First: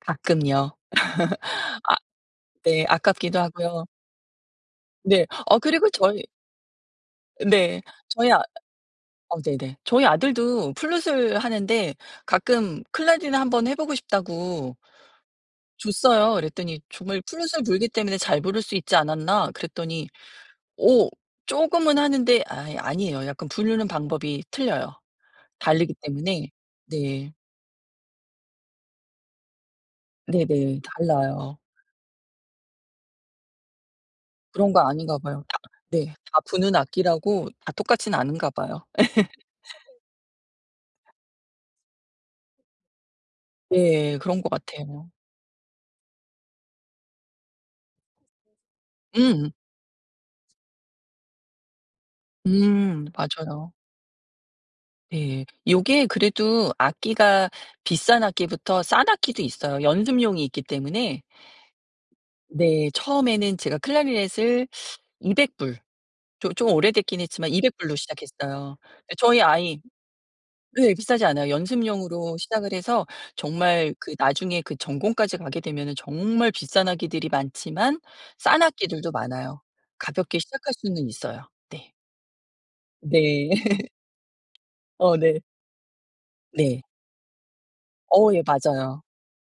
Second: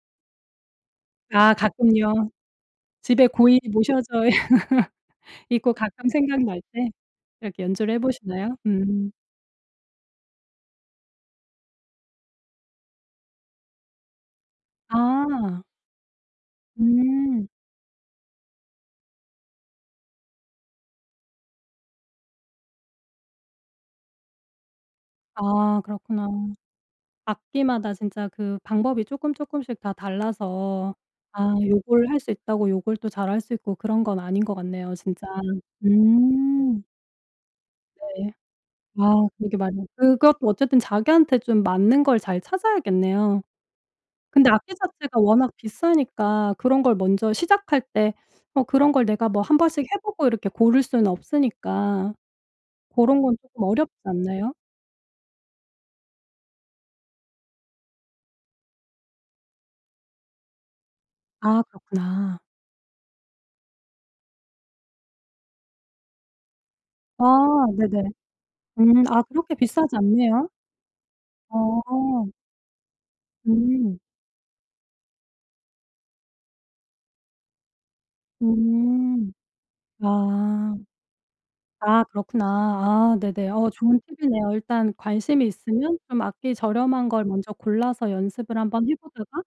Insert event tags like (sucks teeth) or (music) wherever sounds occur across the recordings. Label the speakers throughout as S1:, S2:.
S1: 가끔요. (laughs)
S2: 아 가끔요.
S1: 아 네.
S2: 집에
S1: 아깝기도
S2: 고이
S1: 하고요.
S2: 모셔져 (laughs)
S1: 네. 어
S2: 있고
S1: 그리고
S2: 가끔
S1: 저희
S2: 생각날 때 이렇게
S1: 네.
S2: 연주를 해
S1: 저희 아
S2: 보시나요? 음.
S1: 아 네네. 저희 아들도 플루트을 하는데 가끔 "클라리넷 한번 해 보고 싶다."고
S2: 아.
S1: 줬어요. 이랬더니 정말
S2: 음.
S1: '플루트을 불기 때문에 잘 부를 수 있지 않았나?' 그랬더니 어 쪼금은 하는데 아이 아니에요. 약간 부르는 방법이 틀려요.
S2: 아
S1: 다르기
S2: 그렇구나.
S1: 때문에 네.
S2: 악기마다 진짜 그 방법이 쪼끔쪼끔씩 다
S1: 네네.
S2: 달라서 아
S1: 달라요.
S2: 요걸 할 수 있다고 요걸 또 잘할 수 있고 그런 건 아닌 것
S1: 그런 거
S2: 같네요
S1: 아닌가
S2: 진짜.
S1: 봐요. 네. 다 부는
S2: 음.
S1: 악기라고 다 똑같진
S2: 네.
S1: 않은가 봐요.
S2: 아 그게 맞
S1: (laughs)
S2: 그것도 어쨌든 자기한테 좀 맞는 걸 잘 찾아야겠네요.
S1: 예. 그런 것
S2: 근데 악기
S1: 같아요.
S2: 자체가 워낙 비싸니까 그런 걸 먼저 시작할 때 뭐 그런 걸 내가 뭐
S1: 음.
S2: 1 번씩 해보고 이렇게 고를 수는 없으니까
S1: 음
S2: 고런 건 쪼끔
S1: 맞아요.
S2: 어렵지 않나요?
S1: 예. 요게 그래도 악기가 비싼 악기부터 싼 악기도 있어요. 연습용이 있기 때문에.
S2: 아 그렇구나.
S1: 네. 처음에는 제가 클라리넷을 (sucks teeth) $200 조 좀 오래됐긴 했지만
S2: 아
S1: $200 로
S2: 네네.
S1: 시작했어요.
S2: 음.
S1: 예
S2: 아
S1: 저희
S2: 그렇게
S1: 아이
S2: 비싸지 않네요?
S1: 예 비싸지 않아요.
S2: 아.
S1: 연습용으로 시작을 해서 정말
S2: 음.
S1: 그 나중에 그 전공까지 가게 되면은 정말 비싼 악기들이 많지만 싼 악기들도
S2: 음.
S1: 많아요. 가볍게 시작할
S2: 아.
S1: 수는 있어요. 네.
S2: 아 그렇구나. 아 네네.
S1: 네.
S2: 어
S1: (laughs)
S2: 좋은 팁이네요. 일단
S1: 어 네.
S2: 관심이 있으면 좀 악기
S1: 네.
S2: 저렴한 걸 먼저 골라서
S1: 어 예
S2: 연습을 한번 해
S1: 맞아요.
S2: 보다가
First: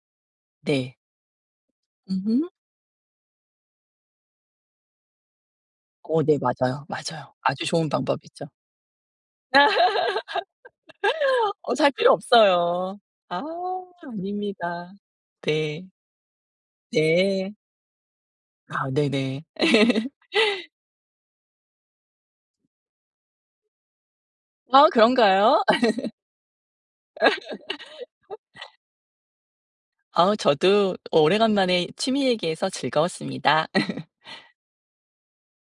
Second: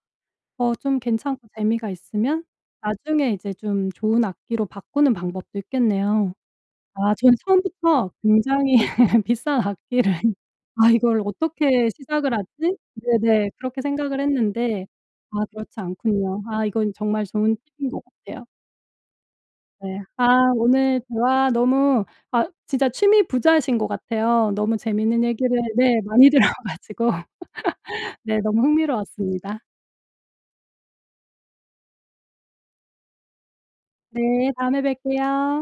S2: 어
S1: 네.
S2: 좀 괜찮고 재미가 있으면
S1: 으흠.
S2: 나중에 이제 좀 좋은 악기로 바꾸는 방법도
S1: 어
S2: 있겠네요.
S1: 네. 맞아요.
S2: 아
S1: 맞아요.
S2: 저는
S1: 아주 좋은
S2: 처음부터
S1: 방법이죠.
S2: 굉장히 비싼 악기를 '아 이걸
S1: (laughs) 어
S2: 어떻게
S1: 살 필요
S2: 시작을 하지?'
S1: 없어요. 아
S2: 네네. 그렇게 생각을 했는데
S1: 아닙니다.
S2: 아 그렇지
S1: 네.
S2: 않군요. 아 이건 정말
S1: 네.
S2: 좋은 팁인 것 같아요.
S1: 아 네네.
S2: 네. 아
S1: (laughs)
S2: 오늘 대화 너무 아 진짜 취미 부자이신 것 같아요. 너무
S1: 아
S2: 재밌는 얘기를
S1: 그런가요?
S2: 네
S1: (laughs)
S2: 많이 들어 가지고 네 너무
S1: (laughs)
S2: 흥미로웠습니다.
S1: 아 저도 오래간만에 취미 얘기해서 즐거웠습니다. (laughs)
S2: 네. 다음에 뵐게요.